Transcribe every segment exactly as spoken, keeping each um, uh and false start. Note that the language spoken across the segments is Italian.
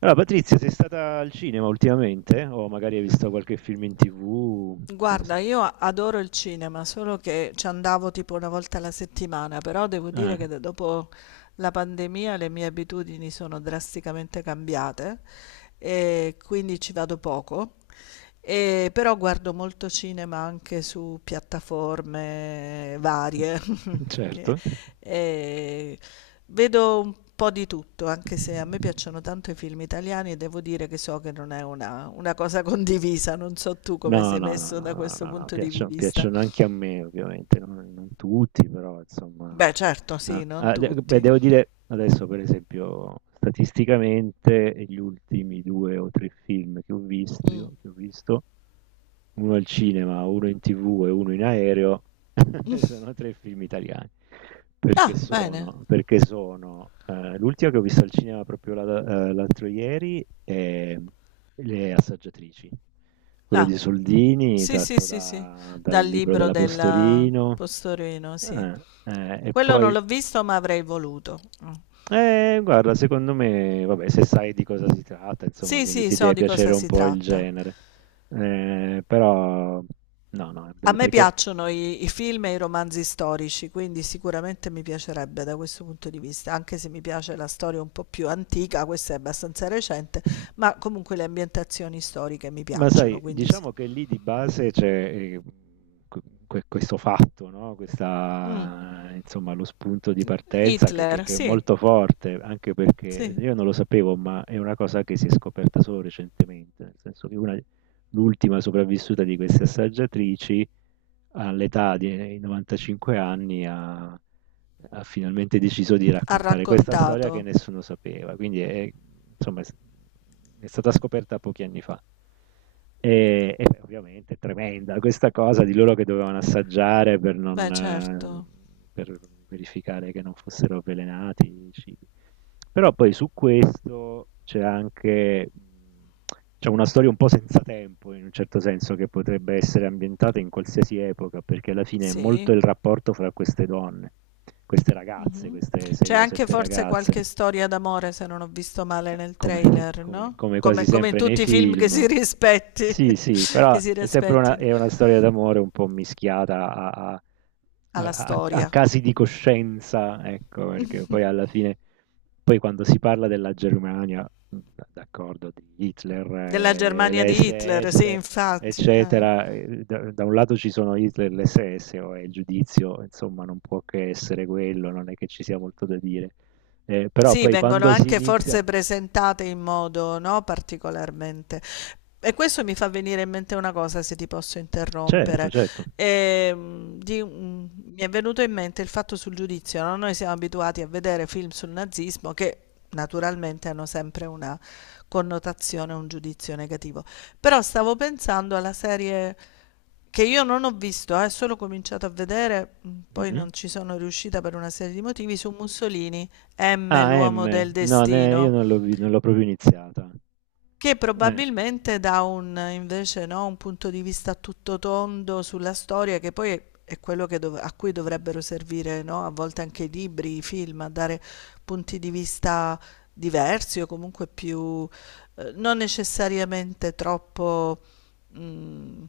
Allora, Patrizia, sei stata al cinema ultimamente? O magari hai visto qualche film in tivù? Non so. Guarda, io adoro il cinema, solo che ci andavo tipo una volta alla settimana, però devo dire che Eh, da- dopo la pandemia le mie abitudini sono drasticamente cambiate e quindi ci vado poco. E però guardo molto cinema anche su piattaforme varie, che- certo. e vedo un po' di tutto, anche se a me piacciono tanto i film italiani e devo dire che so che non è una, una cosa condivisa, non so tu come No, sei no, no, messo no, da no, questo no, no, punto di piacciono, vista. piacciono anche a me, ovviamente, non, non tutti, però insomma. Beh, certo, sì, Ah, non ah, de- beh, tutti. devo dire adesso, per esempio, statisticamente, gli ultimi due o tre film che ho Mm. visto, che ho visto, uno al cinema, uno in tivù e uno in aereo, sono tre film italiani. Perché Ah, bene. sono perché sono, ehm, l'ultima che ho visto al cinema proprio la ehm, l'altro ieri è Le assaggiatrici. Quello Ah, di Soldini sì, sì, tratto sì, sì, da dal dal libro libro della del Postorino, Postorino, sì. eh, eh, e Quello non poi l'ho visto, ma avrei voluto. Mm. eh, guarda secondo me vabbè se sai di cosa si tratta insomma, Sì, quindi sì, ti so deve di piacere cosa un si po' il tratta. genere. Ehm, però no, no, è A bello me perché. piacciono i, i film e i romanzi storici, quindi sicuramente mi piacerebbe da questo punto di vista, anche se mi piace la storia un po' più antica, questa è abbastanza recente, ma comunque le ambientazioni storiche mi Ma sai, piacciono, quindi sì. diciamo che lì di base c'è eh, que- que- questo fatto, no? Mm. Questa, insomma, lo spunto di partenza che, che- Hitler, che è sì, molto forte, anche perché sì, io non lo sapevo, ma è una cosa che si è scoperta solo recentemente, nel senso che una, l'ultima sopravvissuta di queste assaggiatrici all'età di novantacinque anni ha, ha finalmente deciso di ha raccontare questa storia che raccontato. nessuno sapeva, quindi è, insomma, è s- è stata scoperta pochi anni fa. E, e beh, ovviamente è tremenda questa cosa di loro che dovevano assaggiare per, non, Beh, certo, eh, per verificare che non fossero avvelenati i cibi. Però poi su questo c'è anche mhmm, c'è una storia un po' senza tempo, in un certo senso, che potrebbe essere ambientata in qualsiasi epoca, perché alla fine è molto sì. il rapporto fra queste donne, queste ragazze, Mh-mh. queste C'è sei o anche sette forse ragazze. qualche storia d'amore, se non ho visto male nel Come, trailer, come- no, come quasi come come in sempre nei tutti i film che film. si rispetti Sì, sì, che però si è sempre una, rispettino. è una storia d'amore un po' mischiata a, a- Ha a- la a- a storia casi di coscienza, ecco, perché poi alla fine, poi quando si parla della Germania, mh, d'accordo, di Hitler, della eh, le Germania di Hitler, sì esse esse, infatti, eh. eccetera, eh, da, da un lato ci sono Hitler, e le esse esse, o è il giudizio, insomma, non può che essere quello, non è che ci sia molto da dire. Eh, però Sì, poi vengono quando si anche inizia. forse presentate in modo, no, particolarmente. E questo mi fa venire in mente una cosa, se ti posso Certo, interrompere. certo. Ehm, di un- Mi è venuto in mente il fatto sul giudizio, no? Noi siamo abituati a vedere film sul nazismo che naturalmente hanno sempre una connotazione, un giudizio negativo. Però stavo pensando alla serie che io non ho visto, eh, solo cominciato a vedere, mh, poi Mh-mh. non ci sono riuscita per una serie di motivi, su Mussolini, emme, Ah, l'uomo del M. No, ne io destino, non l'ho vi non l'ho proprio iniziata. che Eh. probabilmente dà un, invece, no, un punto di vista tutto tondo sulla storia, che poi è, è quello che dov- a cui dovrebbero servire, no, a volte anche i libri, i film, a dare punti di vista diversi o comunque più, eh, non necessariamente troppo Mhmm,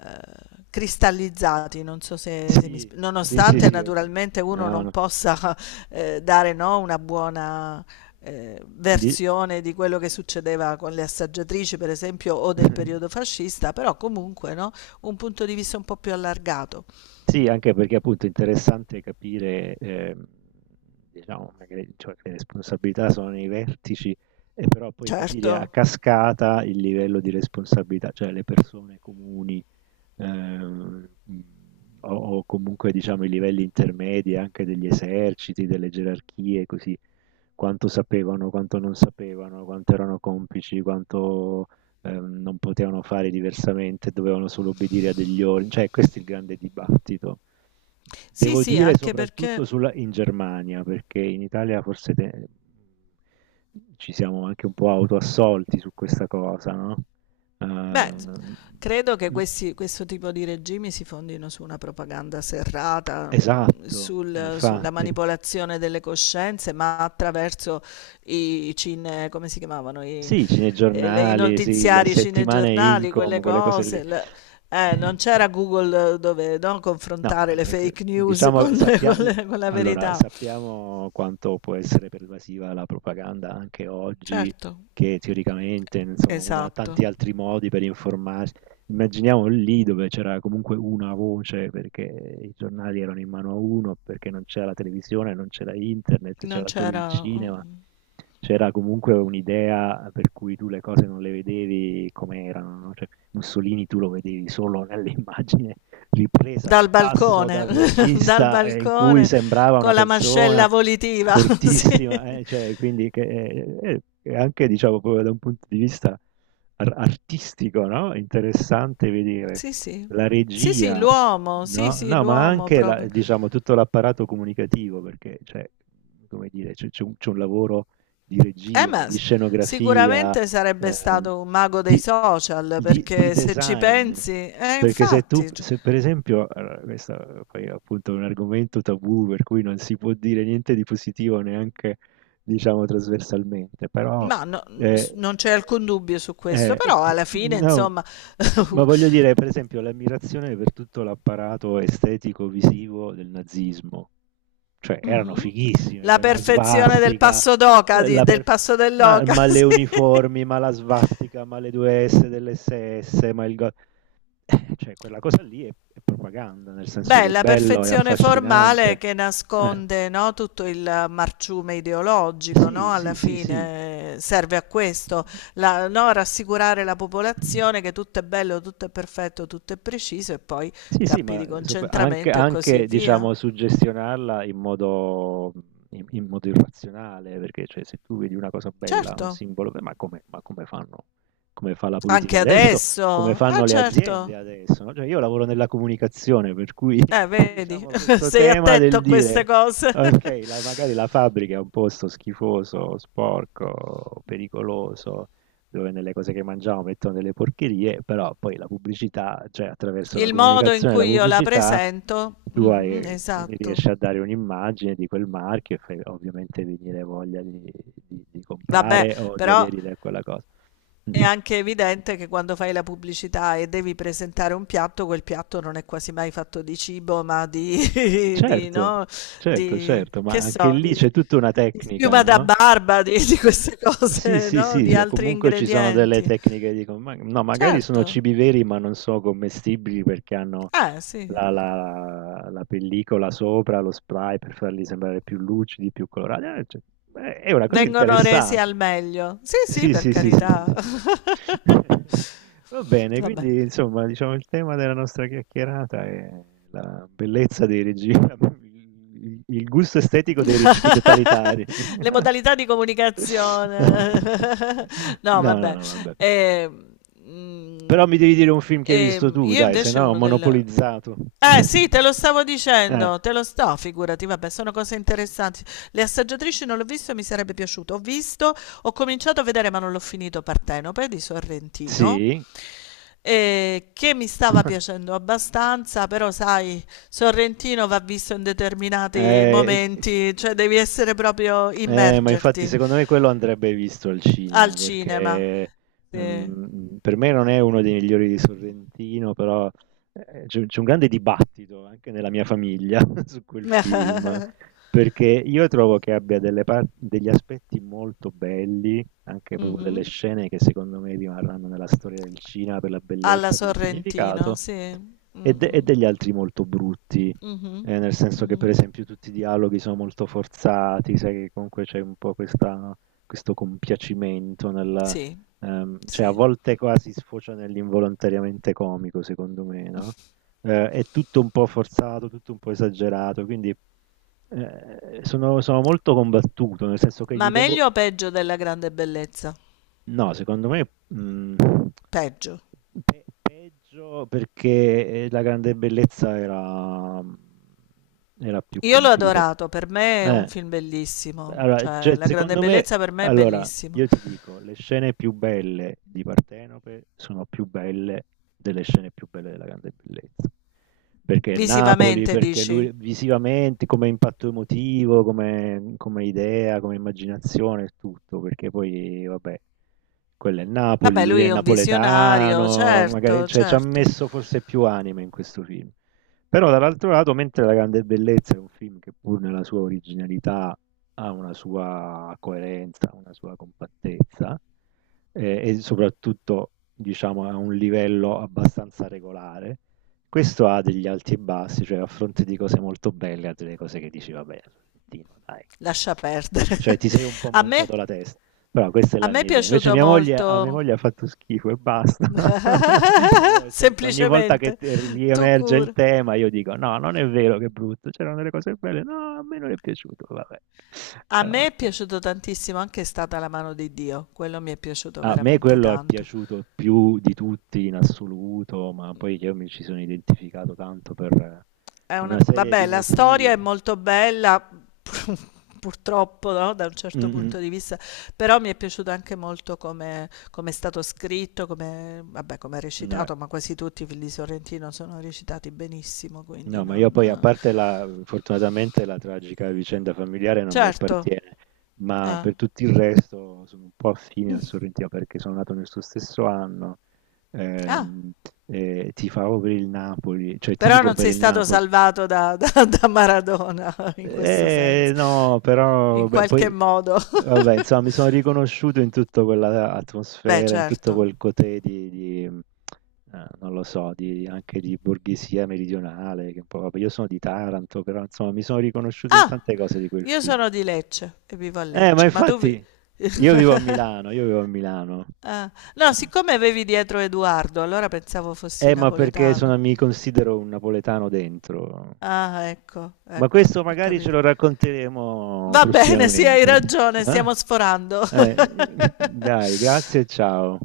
ehm, cristallizzati, non so se se mi Sì, sp sì, sì, nonostante sì, ho ca naturalmente uno no, non no. possa, ehm, dare, no, una buona, ehm, Di versione di quello che succedeva con le assaggiatrici, per esempio, o del periodo fascista, però comunque, no, un punto di vista un po' più allargato. Sì, anche perché appunto è interessante capire, ehm, diciamo magari cioè che le responsabilità sono nei vertici, e però poi capire a Certo. cascata il livello di responsabilità, cioè le persone comuni ehm, o, o comunque diciamo i livelli intermedi anche degli eserciti, delle gerarchie, così quanto sapevano, quanto non sapevano, quanto erano complici, quanto ehm, non potevano fare diversamente, dovevano solo obbedire a degli ordini, cioè questo è il grande dibattito. Sì, Devo sì, dire anche soprattutto perché sulla- in Germania, perché in Italia forse te- ci siamo anche un po' autoassolti su questa cosa, no? beh, s- Ehm, credo che mm. questi- questo tipo di regimi si fondino su una propaganda serrata, mh, Esatto, sul- sulla infatti. manipolazione delle coscienze, ma attraverso i cine, come si chiamavano, i, Sì, i eh, le- i cinegiornali, sì, le notiziari, i settimane cinegiornali, Incom, quelle quelle cose lì. cose. Le- eh, non Eh, c'era Google dove no, No, ma confrontare le neanche fake news diciamo con, sappia con le- con la allora, verità. sappiamo quanto può essere pervasiva la propaganda anche oggi, Certo, che teoricamente, insomma, uno ha tanti esatto. altri modi per informarsi. Immaginiamo lì dove c'era comunque una voce, perché i giornali erano in mano a uno, perché non c'era la televisione, non c'era internet, Non c'era solo il c'era. cinema. mm, C'era comunque un'idea per cui tu le cose non le vedevi come erano, no? Cioè, Mussolini tu lo vedevi solo nell'immagine ripresa Dal dal basso, dal balcone, dal regista, eh, in cui balcone sembrava una con la persona mascella volitiva. fortissima, Sì, eh, cioè, quindi che, eh, eh, anche diciamo proprio da un punto di vista ar- artistico, no? Interessante vedere sì, sì. la Sì, sì, regia, l'uomo, sì, no? sì, No, ma l'uomo anche la- proprio. diciamo tutto l'apparato comunicativo, perché cioè, come dire, c'è c'è un c'è un lavoro di Eh, regia, ma di s- scenografia, Sicuramente sarebbe ehm, stato un mago dei di, social, di- di perché se ci design. pensi, eh, Perché se tu, infatti, c- se per esempio, allora, questo poi è appunto un argomento tabù per cui non si può dire niente di positivo neanche, diciamo, trasversalmente, però ma no- s- eh, non c'è alcun dubbio su questo, eh, però p- alla fine, no, insomma, ma voglio dire, per esempio, l'ammirazione per tutto l'apparato estetico-visivo del nazismo, cioè erano mhm, fighissime, la quella perfezione del svastica, passo d'oca, eh, di- la del per- passo ma, dell'oca, ma le sì. uniformi, ma la svastica, ma le due S dell'esse esse, ma il... go- eh, cioè quella cosa lì è è propaganda, nel senso Beh, che è la bello, è perfezione formale affascinante. che Eh. nasconde, no, tutto il marciume ideologico, Sì, no, sì, alla sì, sì. fine eh, serve a questo, la- no, rassicurare la popolazione che tutto è bello, tutto è perfetto, tutto è preciso e poi Sì, sì, campi ma, di ehm, sop anche concentramento e così anche via. diciamo suggestionarla in modo in in modo irrazionale, perché cioè se tu vedi una cosa bella, un Certo, simbolo be ma come ma come fanno come fa la politica anche adesso, adesso. come Ah, fanno le aziende certo. adesso, no, cioè io lavoro nella comunicazione, per cui Eh, vedi, diciamo questo sei tema attento del a queste dire: cose. "Okay, la magari la fabbrica è un posto schifoso, sporco, pericoloso, dove nelle cose che mangiamo mettono delle porcherie, però poi la pubblicità, cioè attraverso la Il modo in comunicazione e la cui io la pubblicità, presento, tu mhm, hai- esatto. riesci a dare un'immagine di quel marchio e fai ovviamente venire voglia di, di- di Vabbè, comprare o di però aderire a quella cosa. è anche evidente che quando fai la pubblicità e devi presentare un piatto, quel piatto non è quasi mai fatto di cibo, ma di, di, Certo, no, certo, di certo, ma che anche so, lì c'è di, tutta una di tecnica, schiuma da no? barba, di, di queste Sì, cose, sì, no? sì, Di sì, o altri comunque ci sono delle ingredienti. tecniche di... com- ma- no, magari sono Certo, cibi veri, ma non sono commestibili perché hanno eh sì, la, la- la pellicola sopra, lo spray per farli sembrare più lucidi, più colorati. Eh, cioè, eh, è una cosa vengono resi interessante. al meglio. Sì, sì, Sì, per sì, sì, sì, sì, sì. carità. Sì. Va bene, Vabbè. quindi insomma, diciamo il tema della nostra chiacchierata è la bellezza dei regimi, il il gusto estetico dei regimi totalitari. Le modalità di comunicazione. No, No, no, vabbè. no, vabbè. Ehm, Però mhmm, mi devi dire un film che hai visto ehm, tu, io dai, se invece no ho uno del monopolizzato. eh sì, te lo stavo Eh, dicendo, te lo sto, figurati, vabbè, sono cose interessanti. Le assaggiatrici non l'ho visto, mi sarebbe piaciuto. Ho visto, ho cominciato a vedere, ma non l'ho finito, Partenope di Sorrentino, sì. eh, che mi stava piacendo abbastanza, però sai, Sorrentino va visto in determinati Eh, momenti, cioè devi essere proprio Eh, ma infatti immergerti secondo me quello andrebbe visto al cinema al cinema. perché Sì. ehm, per me non è uno dei migliori di Sorrentino, però eh, c'è, c'è un grande dibattito anche nella mia famiglia su quel film, perché io trovo che abbia delle par- degli aspetti molto belli, anche proprio delle Mhm. scene che secondo me rimarranno nella storia del cinema per la Alla bellezza, per il Sorrentino, significato, sì. Mm, e, de- e mm. degli altri molto brutti Mhm, eh, nel senso che per mhm. esempio tutti i dialoghi sono molto forzati, sai che comunque c'è un po' questa- questo compiacimento nel, Sì. ehm, cioè a Sì. volte quasi sfocia nell'involontariamente comico, secondo me, no? Eh, è tutto un po' forzato, tutto un po' esagerato, quindi eh, sono, sono molto combattuto, nel senso che Ma gli do. meglio o peggio della grande bellezza? No, secondo me mh, Peggio. pe- peggio perché eh, La Grande Bellezza era, era più Io l'ho compiuto. adorato, per me è un Eh, film bellissimo, Allora, cioè cioè, La grande secondo me, bellezza per me è allora, bellissimo. io ti dico, le scene più belle di Partenope sono più belle delle scene più belle della Grande Bellezza. Perché Napoli, Visivamente perché dici? lui visivamente, come impatto emotivo, come, come idea, come immaginazione, tutto, perché poi, vabbè. Quello è il Napoli, Vabbè, lui lui è è un visionario, napoletano, magari, certo, cioè ci ha certo. messo forse più anima in questo film. Però dall'altro lato, mentre La Grande Bellezza è un film che pur nella sua originalità ha una sua coerenza, una sua compattezza eh, e soprattutto diciamo a un livello abbastanza regolare, questo ha degli alti e bassi, cioè a fronte di cose molto belle ha delle cose che dici vabbè, Sorrentino, dai. Lascia perdere. Cioè ti sei un po' A me, montato la testa però questa è a la me è mia idea. Invece piaciuto mia moglie a mia molto, moglie ha fatto schifo e basta. Io cerco ogni volta che semplicemente, t tu riemerge il cura. tema, io dico: "No, non è vero che è brutto, c'erano delle cose belle". "No, a me non è piaciuto". Vabbè. A E me vabbè, è eh. piaciuto tantissimo anche È stata la mano di Dio, quello mi è piaciuto A me veramente quello è tanto. piaciuto più di tutti in assoluto, ma poi io mi ci sono identificato tanto per eh, È una una serie vabbè, di la storia motivi. è molto bella, purtroppo, no, da un certo Mh-mh. punto di vista, però mi è piaciuto anche molto come come è stato scritto, come vabbè, come è No, recitato, ma quasi tutti i film di Sorrentino sono recitati benissimo, quindi no, ma io poi a non eh. parte la fortunatamente la tragica vicenda familiare non mi Certo, appartiene, ma eh. per tutto il resto sono un po' affine al Sorrentino perché sono nato nel suo stesso anno, Ah, ehm, e tifavo per il Napoli, cioè però tifo non per sei il stato Napoli salvato da da da Maradona in questo eh, senso, no, però in beh, qualche poi, modo. vabbè, insomma, mi sono riconosciuto in tutta quella Beh, atmosfera, in tutto certo. quel cotè di, di, eh, non lo so, di, anche di borghesia meridionale, che un po', vabbè, io sono di Taranto, però insomma, mi sono riconosciuto in Ah, tante cose di quel io film. sono di Lecce e vivo a Eh, ma Lecce, ma tu vi infatti, io vivo a Milano, io vivo a Milano. ah, no, siccome avevi dietro Edoardo, allora pensavo fossi Eh, ma perché napoletano. sono- mi considero un napoletano dentro. Ah, ecco, Ma ecco, questo ho magari ce capito. lo racconteremo Va bene, sì, hai prossimamente. ragione, Eh? stiamo sforando. Eh, dai, grazie e ciao.